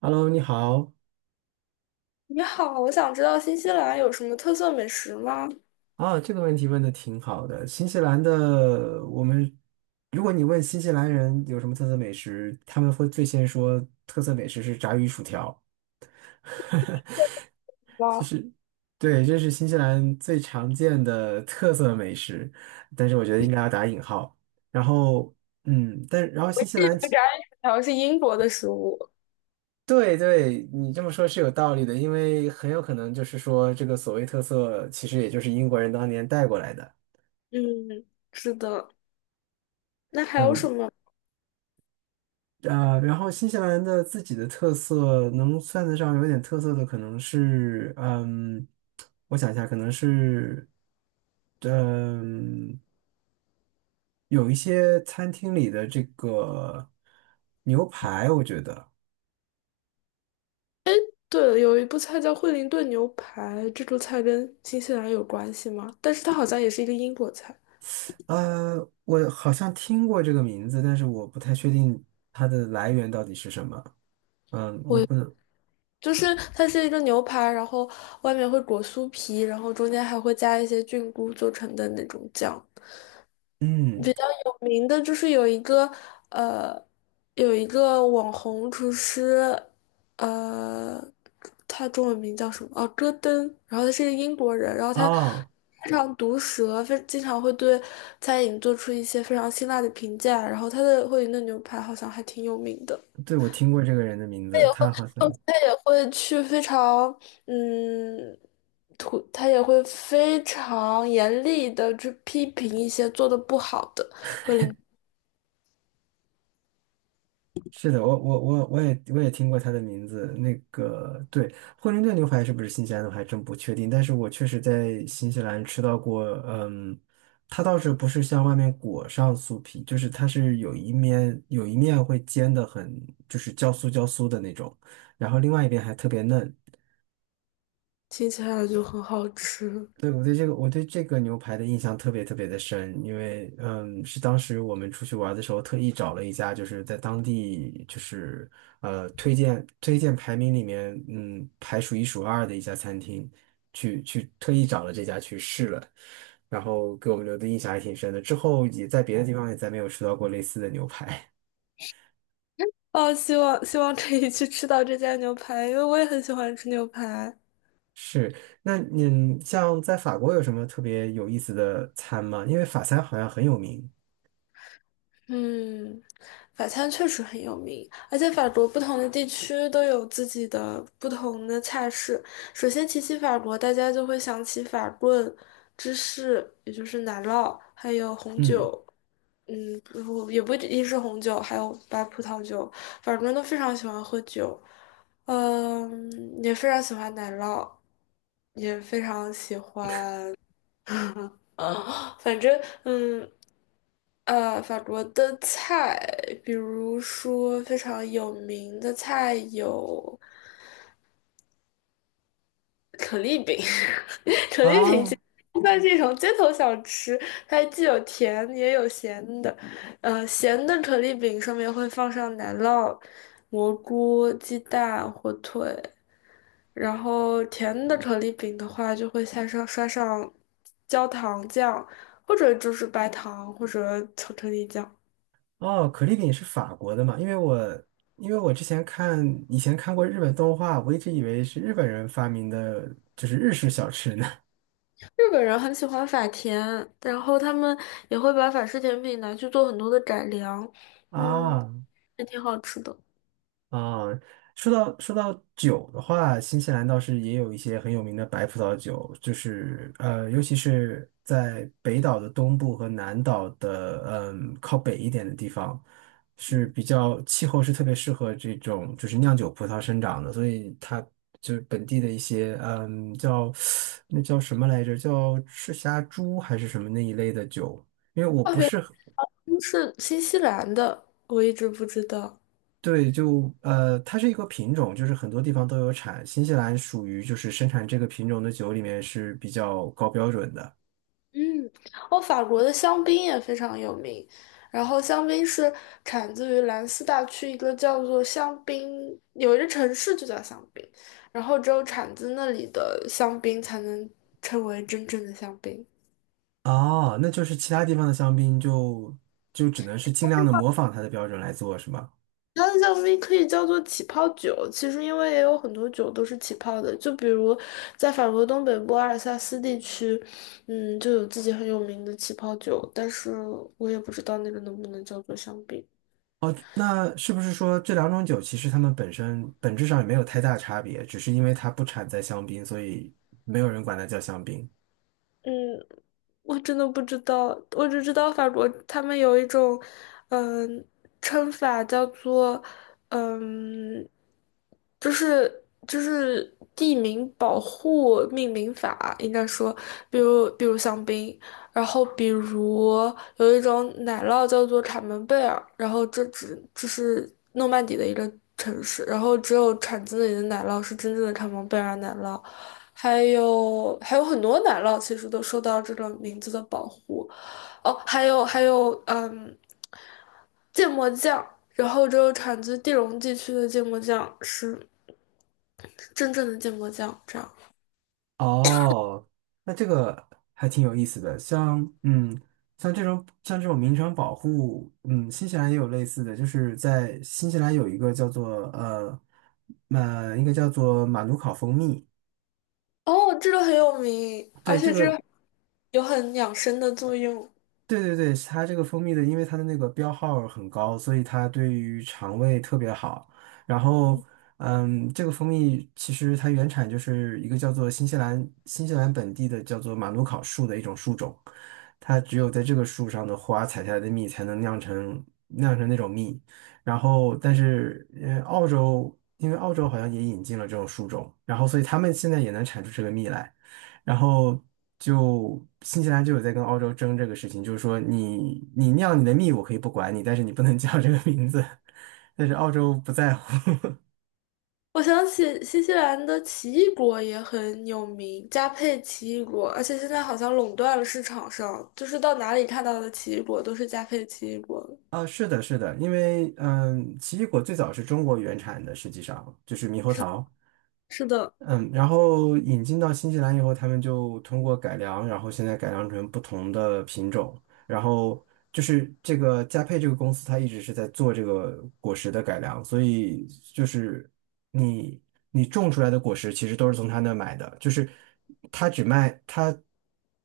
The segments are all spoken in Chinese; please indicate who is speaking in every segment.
Speaker 1: Hello，你好。
Speaker 2: 你好，我想知道新西兰有什么特色美食吗？
Speaker 1: 这个问题问的挺好的。新西兰的，如果你问新西兰人有什么特色美食，他们会最先说特色美食是炸鱼薯条，就
Speaker 2: 哇，
Speaker 1: 是对，这是新西兰最常见的特色美食，但是我觉得应该要打引号。然后，嗯，但然后
Speaker 2: 我
Speaker 1: 新
Speaker 2: 也
Speaker 1: 西
Speaker 2: 以
Speaker 1: 兰
Speaker 2: 为
Speaker 1: 其
Speaker 2: 炸鱼薯条是英国的食物。
Speaker 1: 对对，你这么说是有道理的，因为很有可能就是说这个所谓特色，其实也就是英国人当年带过来的。
Speaker 2: 嗯，是的。那还有什
Speaker 1: 嗯。
Speaker 2: 么？
Speaker 1: 然后新西兰的自己的特色，能算得上有点特色的，可能是，我想一下，可能是，嗯，有一些餐厅里的这个牛排，我觉得，
Speaker 2: 对了，有一部菜叫惠灵顿牛排，这道菜跟新西兰有关系吗？但是它好像也是一个英国菜，
Speaker 1: 我好像听过这个名字，但是我不太确定它的来源到底是什么。嗯，我不能，
Speaker 2: 就是它是一个牛排，然后外面会裹酥皮，然后中间还会加一些菌菇做成的那种酱。
Speaker 1: 嗯，
Speaker 2: 比较有名的就是有一个呃，有一个网红厨师，呃，他中文名叫什么？哦，戈登。然后他是个英国人，然后他
Speaker 1: 啊，
Speaker 2: 非常毒舌，非经常会对餐饮做出一些非常辛辣的评价。然后他的惠灵顿牛排好像还挺有名的。
Speaker 1: 对，我听过这个人的名字，他好
Speaker 2: 哦，
Speaker 1: 像。
Speaker 2: 他也会去非常嗯，土，他也会非常严厉的去批评一些做的不好的。
Speaker 1: 是的，我也听过他的名字。那个对，惠灵顿牛排是不是新西兰的，我还真不确定。但是我确实在新西兰吃到过，它倒是不是像外面裹上酥皮，就是它是有一面会煎的很，就是焦酥焦酥的那种，然后另外一边还特别嫩。
Speaker 2: 听起来就很好吃
Speaker 1: 对，我对这个牛排的印象特别特别的深，因为是当时我们出去玩的时候特意找了一家，就是在当地就是推荐排名里面排数一数二的一家餐厅，去特意找了这家去试了，然后给我们留的印象还挺深的。之后也在别的地方也再没有吃到过类似的牛排。
Speaker 2: 哦！希望可以去吃到这家牛排，因为我也很喜欢吃牛排。
Speaker 1: 是。那你像在法国有什么特别有意思的餐吗？因为法餐好像很有名。
Speaker 2: 嗯，法餐确实很有名，而且法国不同的地区都有自己的不同的菜式。首先提起法国，大家就会想起法棍、芝士，也就是奶酪，还有红
Speaker 1: 嗯，
Speaker 2: 酒。嗯，不，也不一定是红酒，还有白葡萄酒，法国人都非常喜欢喝酒，嗯，也非常喜欢奶酪，也非常喜欢，啊，反正嗯，法国的菜，比如说非常有名的菜有可丽饼，
Speaker 1: 啊。
Speaker 2: 饭是一种街头小吃，它既有甜也有咸的。咸的可丽饼上面会放上奶酪、蘑菇、鸡蛋、火腿，然后甜的可丽饼的话就会下上刷上焦糖酱，或者就是白糖或者巧克力酱。
Speaker 1: 哦，可丽饼是法国的嘛？因为我之前看看过日本动画，我一直以为是日本人发明的，就是日式小吃呢。
Speaker 2: 日本人很喜欢法甜，然后他们也会把法式甜品拿去做很多的改良，嗯，
Speaker 1: 啊。
Speaker 2: 也挺好吃的。
Speaker 1: 啊，说到酒的话，新西兰倒是也有一些很有名的白葡萄酒，就是尤其是在北岛的东部和南岛的靠北一点的地方，是比较气候是特别适合这种就是酿酒葡萄生长的，所以它就是本地的一些叫那叫什么来着，叫赤霞珠还是什么那一类的酒，因为我
Speaker 2: 哦，
Speaker 1: 不是
Speaker 2: 是新西兰的，我一直不知道。
Speaker 1: 对，就它是一个品种，就是很多地方都有产。新西兰属于就是生产这个品种的酒里面是比较高标准的。
Speaker 2: 嗯，哦，法国的香槟也非常有名，然后香槟是产自于兰斯大区一个叫做香槟，有一个城市就叫香槟，然后只有产自那里的香槟才能称为真正的香槟。
Speaker 1: 哦，那就是其他地方的香槟就就只能是尽量的模仿它的标准来做，是吗？
Speaker 2: 它的香槟可以叫做起泡酒，其实因为也有很多酒都是起泡的，就比如在法国东北部阿尔萨斯地区，嗯，就有自己很有名的起泡酒，但是我也不知道那个能不能叫做香槟。
Speaker 1: 哦，那是不是说这两种酒其实它们本身本质上也没有太大差别，只是因为它不产在香槟，所以没有人管它叫香槟？
Speaker 2: 嗯，我真的不知道，我只知道法国他们有一种，嗯，称法叫做，嗯，就是地名保护命名法，应该说，比如香槟，然后比如有一种奶酪叫做卡门贝尔，然后这是诺曼底的一个城市，然后只有产自那里的奶酪是真正的卡门贝尔奶酪。还有很多奶酪其实都受到这个名字的保护。哦，还有嗯，芥末酱，然后只有产自地龙地区的芥末酱是真正的芥末酱，这样。
Speaker 1: 哦，那这个还挺有意思的，像像这种名称保护，新西兰也有类似的，就是在新西兰有一个叫做应该叫做马努考蜂蜜，
Speaker 2: 哦，这个很有名，而
Speaker 1: 对，这
Speaker 2: 且这
Speaker 1: 个
Speaker 2: 个有很养生的作用。
Speaker 1: 对对对，它这个蜂蜜的，因为它的那个标号很高，所以它对于肠胃特别好。然后，这个蜂蜜其实它原产就是一个叫做新西兰本地的叫做马努考树的一种树种，它只有在这个树上的花采下来的蜜才能酿成那种蜜。然后，但是澳洲好像也引进了这种树种，然后所以他们现在也能产出这个蜜来。然后就新西兰就有在跟澳洲争这个事情，就是说你酿你的蜜我可以不管你，但是你不能 叫这个名字。但是澳洲不在乎。
Speaker 2: 我想起新西兰的奇异果也很有名，佳沛奇异果，而且现在好像垄断了市场上，就是到哪里看到的奇异果都是佳沛奇异果。
Speaker 1: 啊，是的，是的，因为奇异果最早是中国原产的，实际上就是猕猴
Speaker 2: 是，
Speaker 1: 桃。
Speaker 2: 是的。
Speaker 1: 嗯，然后引进到新西兰以后，他们就通过改良，然后现在改良成不同的品种。然后就是这个佳沛这个公司，它一直是在做这个果实的改良，所以就是你你种出来的果实其实都是从他那买的，就是他只卖他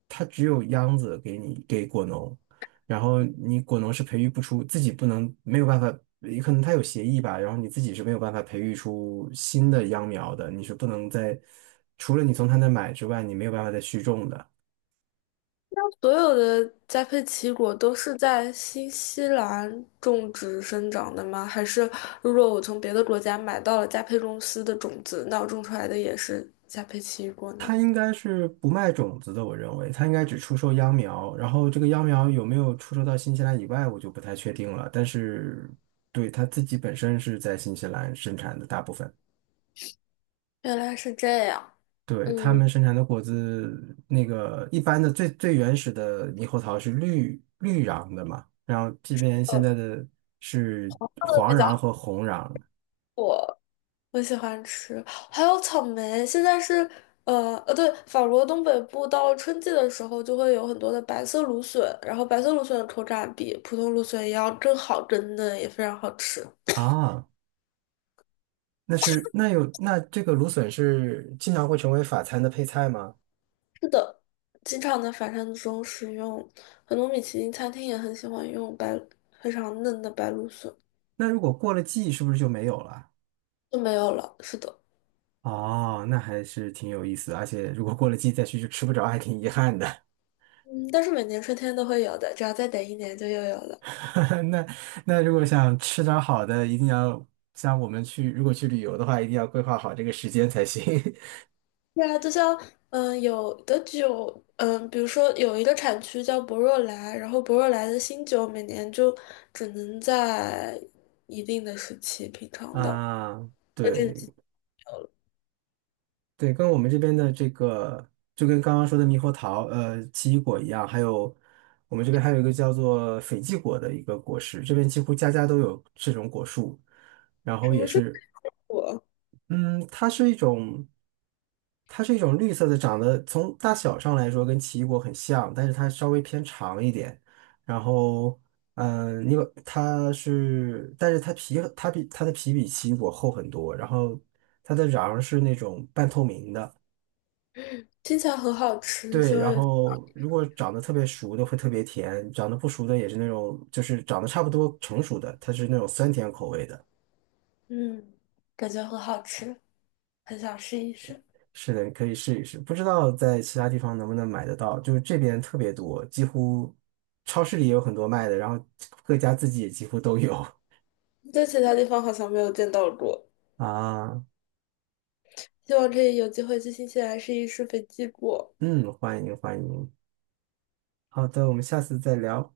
Speaker 1: 只有秧子给你给果农，然后你果农是培育不出，自己不能没有办法，也可能它有协议吧，然后你自己是没有办法培育出新的秧苗的，你是不能在除了你从他那买之外，你没有办法再续种的。
Speaker 2: 所有的加佩奇果都是在新西兰种植生长的吗？还是如果我从别的国家买到了加佩公司的种子，那我种出来的也是加佩奇果呢？
Speaker 1: 他应该是不卖种子的，我认为他应该只出售秧苗，然后这个秧苗有没有出售到新西兰以外，我就不太确定了。但是对他自己本身是在新西兰生产的大部分。
Speaker 2: 原来是这样。
Speaker 1: 对，他
Speaker 2: 嗯，
Speaker 1: 们生产的果子，那个一般的最最原始的猕猴桃是绿绿瓤的嘛，然后这边现
Speaker 2: 做
Speaker 1: 在的是
Speaker 2: 的
Speaker 1: 黄
Speaker 2: 比较
Speaker 1: 瓤
Speaker 2: 好，
Speaker 1: 和红瓤
Speaker 2: 我喜欢吃，还有草莓。现在是，对，法国东北部到了春季的时候，就会有很多的白色芦笋，然后白色芦笋的口感比普通芦笋也要更好，更嫩，也非常好吃。
Speaker 1: 啊。那是那有那这个芦笋是经常会成为法餐的配菜吗？
Speaker 2: 的，经常的法餐中使用，很多米其林餐厅也很喜欢用白非常嫩的白芦笋，
Speaker 1: 那如果过了季，是不是就没有了？
Speaker 2: 就没有了。是的。
Speaker 1: 哦，那还是挺有意思的而且如果过了季再去就吃不着，还挺遗憾的。
Speaker 2: 嗯，但是每年春天都会有的，只要再等一年就又有了。
Speaker 1: 那那如果想吃点儿好的，一定要像我们去，如果去旅游的话，一定要规划好这个时间才行。
Speaker 2: 对啊，就像嗯，有的酒，嗯，比如说有一个产区叫博若莱，然后博若莱的新酒每年就只能在一定的时期品 尝到。
Speaker 1: 啊。
Speaker 2: 在这个
Speaker 1: 对
Speaker 2: 季
Speaker 1: 对，跟我们这边的这个，就跟刚刚说的猕猴桃、奇异果一样，还有我们这边还有一个叫做斐济果的一个果实，这边几乎家家都有这种果树，然后
Speaker 2: 什
Speaker 1: 也
Speaker 2: 么是
Speaker 1: 是
Speaker 2: 果？
Speaker 1: 嗯，它是一种，它是一种绿色的，长得从大小上来说跟奇异果很像，但是它稍微偏长一点。然后，嗯，你把它是，但是它皮它比它的皮比奇异果厚很多，然后它的瓤儿是那种半透明的。
Speaker 2: 听起来很好吃，希
Speaker 1: 对，
Speaker 2: 望
Speaker 1: 然
Speaker 2: 有，
Speaker 1: 后如果长得特别熟的会特别甜，长得不熟的也是那种，就是长得差不多成熟的，它是那种酸甜口味的。
Speaker 2: 嗯，感觉很好吃。很想试一试。
Speaker 1: 是的，可以试一试。不知道在其他地方能不能买得到，就是这边特别多，几乎超市里也有很多卖的，然后各家自己也几乎都有。
Speaker 2: 在其他地方好像没有见到过，
Speaker 1: 啊。
Speaker 2: 希望可以有机会去新西兰试一试飞机过。
Speaker 1: 嗯，欢迎欢迎。好的，我们下次再聊。